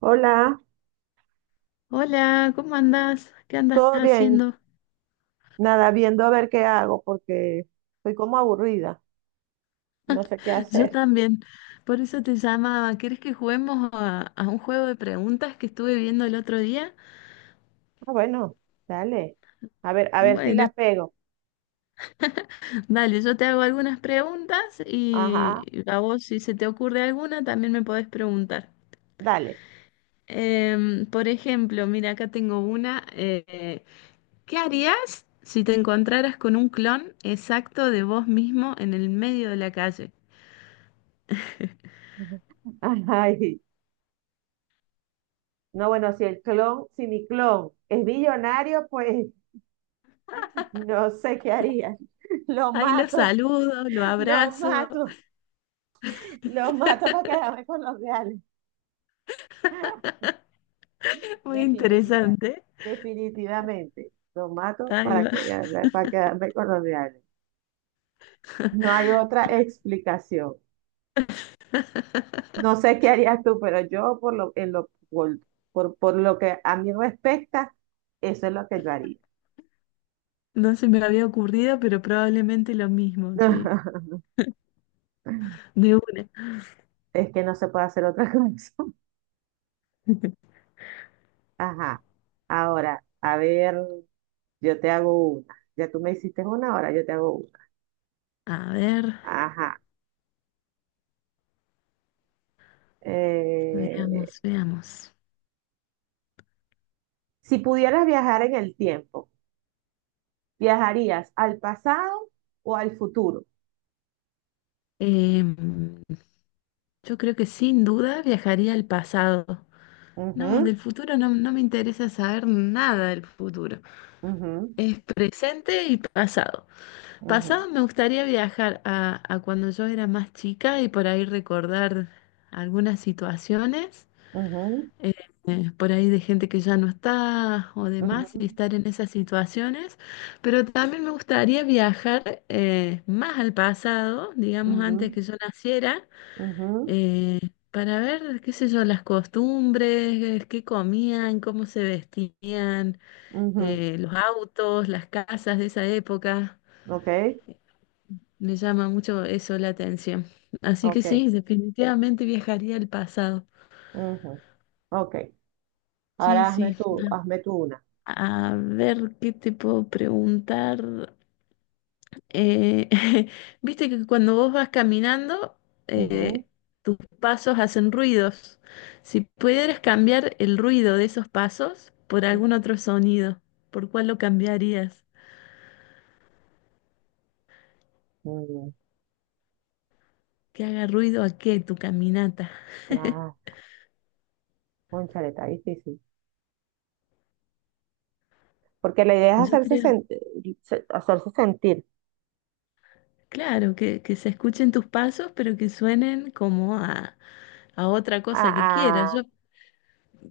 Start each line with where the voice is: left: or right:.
right: Hola,
left: Hola, ¿cómo andás? ¿Qué andas
right: ¿todo bien?
left: haciendo?
right: Nada, viendo a ver qué hago porque estoy como aburrida, no sé qué
left: Yo
right: hacer.
left: también. Por eso te llamaba. ¿Quieres que juguemos a un juego de preguntas que estuve viendo el otro día?
right: Ah, bueno, dale. A ver si
left: Bueno,
right: la pego.
left: dale, yo te hago algunas preguntas y
right: Ajá,
left: a vos, si se te ocurre alguna, también me podés preguntar.
right: dale.
left: Por ejemplo, mira, acá tengo una. ¿Qué harías si te encontraras con un clon exacto de vos mismo en el medio de la calle?
right: Ay, no, bueno, si mi clon es millonario, pues no sé qué haría. Lo
left: Ahí lo
right: mato,
left: saludo, lo
right: lo
left: abrazo.
right: mato, lo mato para quedarme con los reales.
left: Muy
right: Definitiva,
left: interesante.
right: Definitivamente. Lo mato
left: Ahí va.
right: para quedarme con los reales. No hay otra explicación. No sé qué harías tú, pero yo por lo, en lo, por lo que a mí respecta, eso es lo que yo haría.
left: No se me había ocurrido, pero probablemente lo mismo, sí. De una.
right: Es que no se puede hacer otra cosa. Ajá. Ahora, a ver, yo te hago una. Ya tú me hiciste una, ahora yo te hago una.
left: A ver,
right: Ajá. Eh,
left: veamos, veamos.
right: si pudieras viajar en el tiempo, ¿viajarías al pasado o al futuro?
left: Em, yo creo que sin duda viajaría al pasado. No, del futuro no, no me interesa saber nada del futuro.
right: Ujú, ujú,
left: Es presente y pasado. Pasado me gustaría viajar a cuando yo era más chica y por ahí recordar algunas situaciones.
right: ujú, ujú,
left: eh, por ahí de gente que ya no está o demás y
right: ujú,
left: estar en esas situaciones, pero también me gustaría viajar más al pasado, digamos antes
right: ujú,
left: que yo naciera,
right: ujú,
left: eh, para ver, qué sé yo, las costumbres, qué comían, cómo se vestían,
right: ujú.
left: los autos, las casas de esa época.
right: Ok,
left: Me llama mucho eso la atención. Así que
right: ok,
left: sí, definitivamente viajaría al pasado.
right: ujú, ok.
left: Sí,
right: Ahora
left: sí.
right: hazme tú una.
left: A ver, ¿qué te puedo preguntar? Eh, Viste que cuando vos vas caminando,
right: Ujú,
left: eh, tus pasos hacen ruidos. Si pudieras cambiar el ruido de esos pasos por algún
right: ujú.
left: otro sonido, ¿por cuál lo cambiarías?
right: Mm.
left: ¿Que haga ruido a qué tu caminata?
right: Ah, cónchale, está difícil. Porque la idea es
left: Yo creo,
right: hacerse sentir.
left: claro, que se escuchen tus pasos, pero que suenen como a otra
right: Ah,
left: cosa que quieras. Yo
right: ah,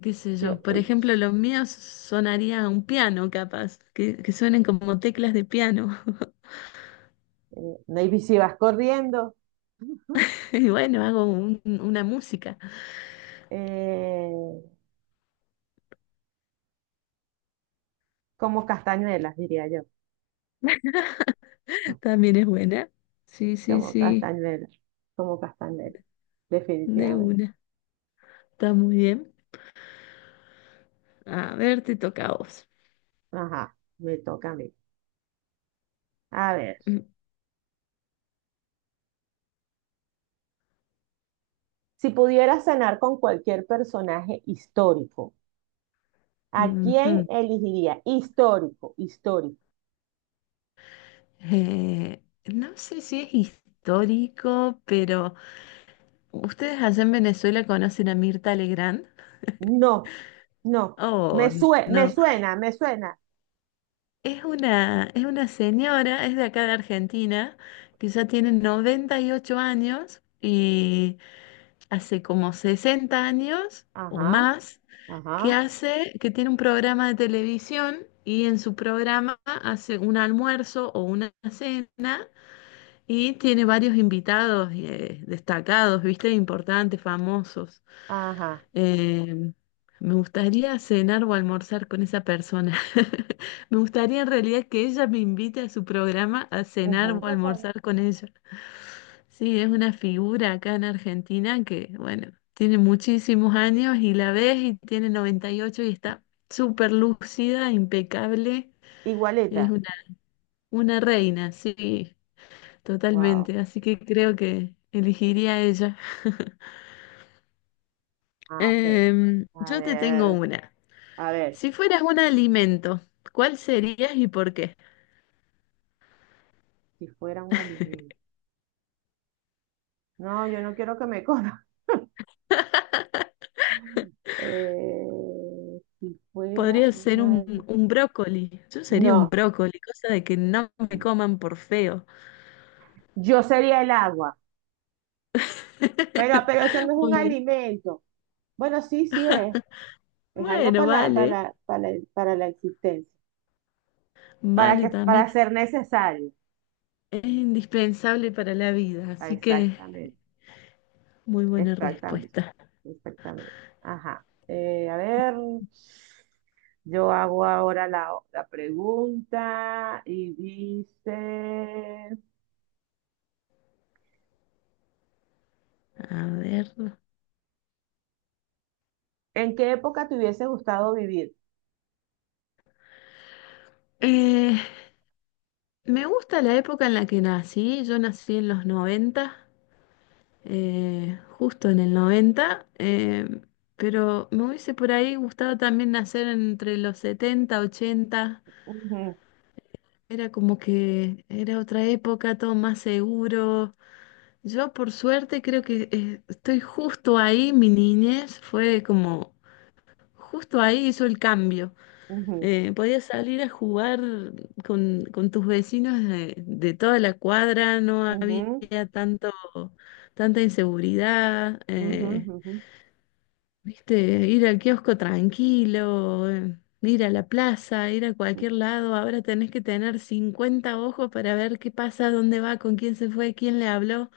left: qué sé
right: yo-
left: yo. Por
right: eh,
left: ejemplo, los míos sonaría un piano, capaz, que suenen como teclas de piano.
right: maybe si vas corriendo,
left: Y bueno, hago una música.
right: eh, como castañuelas, diría yo.
left: También es buena. Sí, sí,
right: Como
left: sí,
right: castañuelas, como castañuelas,
left: de
right: definitivamente.
left: una. Está muy bien. A ver, te toca a vos.
right: Ajá, me toca a mí. A ver.
left: Mm,
right: Si pudieras cenar con cualquier personaje histórico, ¿a quién
left: ujú.
right: elegiría? Histórico, histórico.
left: No sé si es histórico, pero ¿ustedes allá en Venezuela conocen a Mirta Legrand?
right: No, no.
left: Oh,
right: Me
left: no.
right: suena, me suena.
left: Es una señora, es de acá de Argentina, que ya tiene 98 años y hace como 60 años o
right: Ajá,
left: más
right: ajá,
left: que tiene un programa de televisión y en su programa hace un almuerzo o una cena y tiene varios invitados destacados, ¿viste? Importantes, famosos.
right: ajá.
left: Eh, Me gustaría cenar o almorzar con esa persona. Me gustaría en realidad que ella me invite a su programa a cenar
right: Ujú.
left: o almorzar con ella. Sí, es una figura acá en Argentina que, bueno, tiene muchísimos años y la ves y tiene 98 y ocho y está súper lúcida, impecable. Es
right: Igualita.
left: una reina, sí,
right: Wow.
left: totalmente. Así que creo que elegiría a ella.
right: Ah, ok. A
left: Yo te tengo
right: ver,
left: una.
right: a ver.
left: Si fueras un alimento, ¿cuál serías y por qué?
right: Si fuera un alimento. No, yo no quiero que me coma. Eh, si fuera
left: Podría ser
right: un
left: un,
right: alimento.
left: un brócoli. Yo sería un
right: No.
left: brócoli, cosa de que no me coman por feo.
right: Yo sería el agua. Pero, pero eso no es un
left: Muy bien.
right: alimento. Bueno, sí, sí es. Es algo
left: Bueno, vale,
right: para la existencia.
left: vale también.
right: Para ser necesario.
left: Es indispensable para la vida,
right: Ah,
left: así que
right: Exactamente.
left: muy buena
right: Exactamente.
left: respuesta.
right: Exactamente. Ajá. A ver, yo hago ahora la pregunta y dice,
left: A ver.
right: ¿en qué época te hubiese gustado vivir?
left: Eh, Me gusta la época en la que nací. Yo nací en los 90. Justo en el 90, pero me hubiese por ahí gustado también nacer entre los 70 80.
right: Ujú,
left: Era como que era otra época, todo más seguro. Yo por suerte creo que estoy justo ahí, mi niñez fue como, justo ahí hizo el cambio.
right: ujú,
left: Podías salir a jugar con tus vecinos de toda la cuadra, no había
right: ujú,
left: tanto, tanta inseguridad.
right: ujú, ujú,
left: ¿Viste? Ir al kiosco tranquilo, ir a la plaza, ir a cualquier
right: ujú.
left: lado. Ahora tenés que tener 50 ojos para ver qué pasa, dónde va, con quién se fue, quién le habló.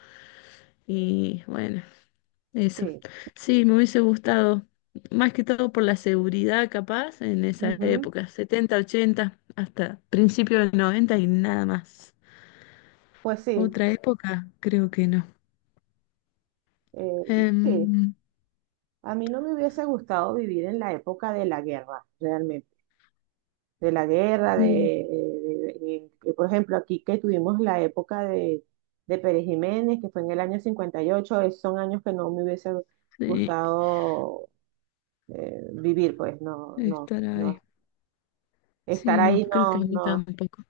left: Y bueno, eso.
right: Sí.
left: Sí, me hubiese gustado. Más que todo por la seguridad, capaz, en esa
right: Ujú.
left: época, 70 80 hasta principio del 90 y nada más.
right: Pues sí.
left: Otra época, creo que no.
right: eh, sí.
left: Em,
right: A mí no me hubiese gustado vivir en la época de la guerra, realmente, de la guerra,
left: mm,
right: por ejemplo, aquí que tuvimos la época de Pérez Jiménez, que fue en el año 58. Esos son años que no me hubiese
left: sí,
right: gustado vivir, pues no, no,
left: estar ahí.
right: no. Estar
left: Sí, no,
right: ahí
left: creo que a
right: no,
left: mí
right: no,
left: tampoco.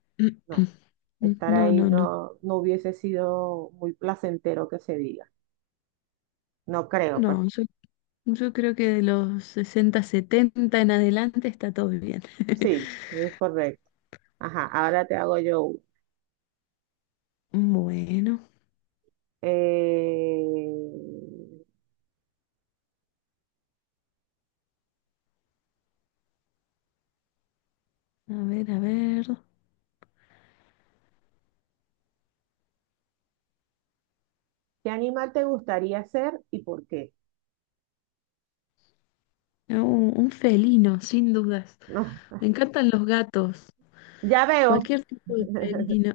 right: no.
left: Mm,
right: Estar
left: no,
right: ahí
left: no, no.
right: no, no hubiese sido muy placentero que se diga. No creo, pues.
left: No, yo creo que de los 60, 70 en adelante está todo bien.
right: Sí, es correcto. Ajá, ahora te hago yo.
left: Bueno,
right: Eh,
left: a ver, a ver.
right: ¿Qué animal te gustaría ser y por qué?
left: No, un felino, sin dudas.
right: No,
left: Me encantan los gatos.
right: ya veo.
left: Cualquier tipo de felino.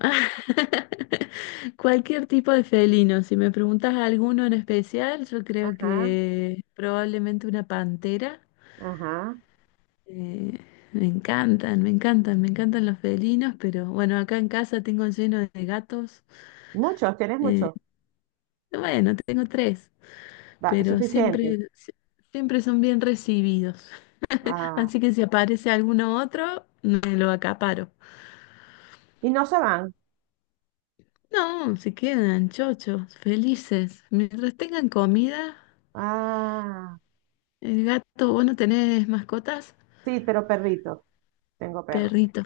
left: Cualquier tipo de felino. Si me preguntas alguno en especial, yo creo
right: Ajá,
left: que probablemente una pantera.
right: ajá.
left: Eh, Me encantan, me encantan, me encantan los felinos, pero bueno, acá en casa tengo lleno de gatos.
right: Muchos, tienes
left: Eh,
right: muchos.
left: bueno, tengo tres,
right: Va,
left: pero
right: suficiente.
left: siempre son bien recibidos.
right: Ah,
left: Así que si aparece alguno otro, me lo acaparo.
right: y no se van.
left: No, se quedan chochos, felices. Mientras tengan comida,
right: Ah,
left: el gato, ¿vos no tenés mascotas?
right: sí, pero perrito. Tengo perro.
left: Perritos.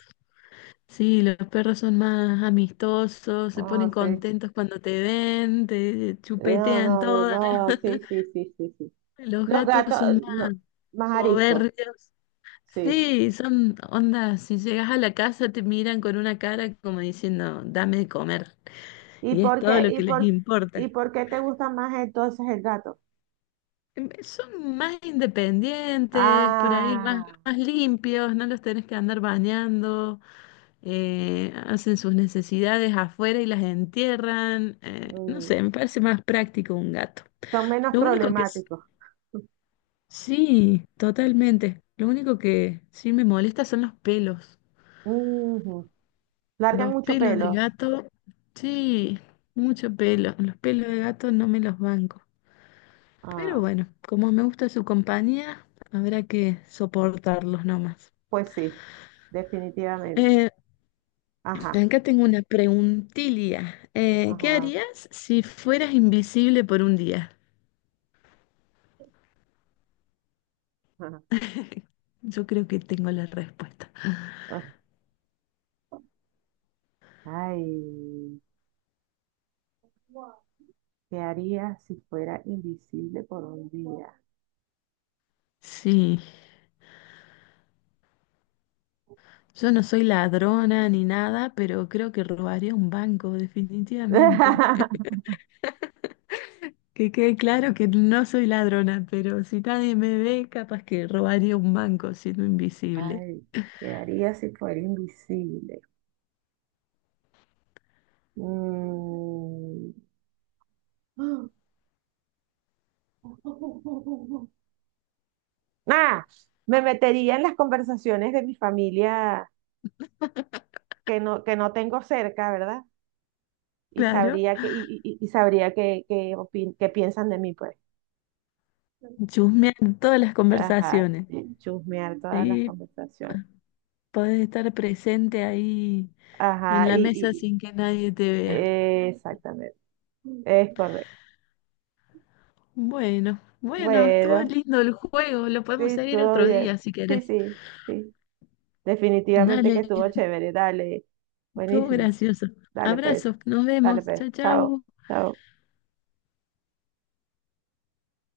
left: Sí, los perros son más amistosos, se
right: Ah,
left: ponen
right: sí.
left: contentos cuando te ven, te
right: No,
left: chupetean
right: no, no,
left: todas.
right: no. Sí, sí, sí, sí, sí.
left: Los
right: Los
left: gatos
right: gatos,
left: son más
right: no, más ariscos.
left: soberbios.
right: Sí.
left: Sí, son ondas, si llegas a la casa te miran con una cara como diciendo, dame de comer,
right: ¿Y
left: y es
right: por
left: todo
right: qué,
left: lo
right: y
left: que les
right: por,
left: importa.
right: y por qué te gusta más entonces el gato?
left: Son más independientes, por ahí más,
right: Ah,
left: más limpios, no los tenés que andar bañando, hacen sus necesidades afuera y las entierran. No
right: mm,
left: sé, me parece más práctico un gato.
right: Son menos
left: Lo único que s-
right: problemáticos.
left: Sí, totalmente. Lo único que sí me molesta son los pelos.
right: Ujú. Largan
left: Los
right: mucho
left: pelos de
right: pelo.
left: gato, sí, mucho pelo. Los pelos de gato no me los banco. Pero
right: Ah,
left: bueno, como me gusta su compañía, habrá que soportarlos nomás.
right: pues sí, definitivamente.
left: Eh,
right: Ajá,
left: Acá tengo una preguntilla. ¿Qué
right: ajá,
left: harías si fueras invisible por un día?
right: ajá.
left: Yo creo que tengo la respuesta.
right: Ah. Ay, ¿qué haría si fuera invisible por un día?
left: Sí, yo no soy ladrona ni nada, pero creo que robaría un banco, definitivamente. Que quede claro que no soy ladrona, pero si nadie me ve, capaz que robaría un banco siendo invisible.
right: Ay, ¿qué haría si fuera invisible? Mm. Ah, me metería en las conversaciones de mi familia que no tengo cerca, ¿verdad? Y
left: Claro,
right: sabría que, y sabría que, opin- que piensan de mí, pues.
left: chusmean todas las
right: Ajá,
left: conversaciones.
right: y chusmear todas las
left: Sí, p-
right: conversaciones.
left: podés estar presente ahí en
right: Ajá,
left: la mesa sin que nadie te vea.
right: exactamente. Es correcto.
left: Bueno, bueno, estuvo
right: Bueno,
left: lindo el juego. Lo
right: sí,
left: podemos seguir
right: estuvo
left: otro
right: bien.
left: día si
right: Sí,
left: querés.
right: sí, sí. Definitivamente que
left: Dale,
right: estuvo chévere. Dale.
left: estuvo
right: Buenísimo.
left: gracioso.
right: Dale, pues.
left: Abrazos, nos
right: Dale,
left: vemos.
right: pues.
left: Chao,
right: Chao.
left: chao.
right: Chao.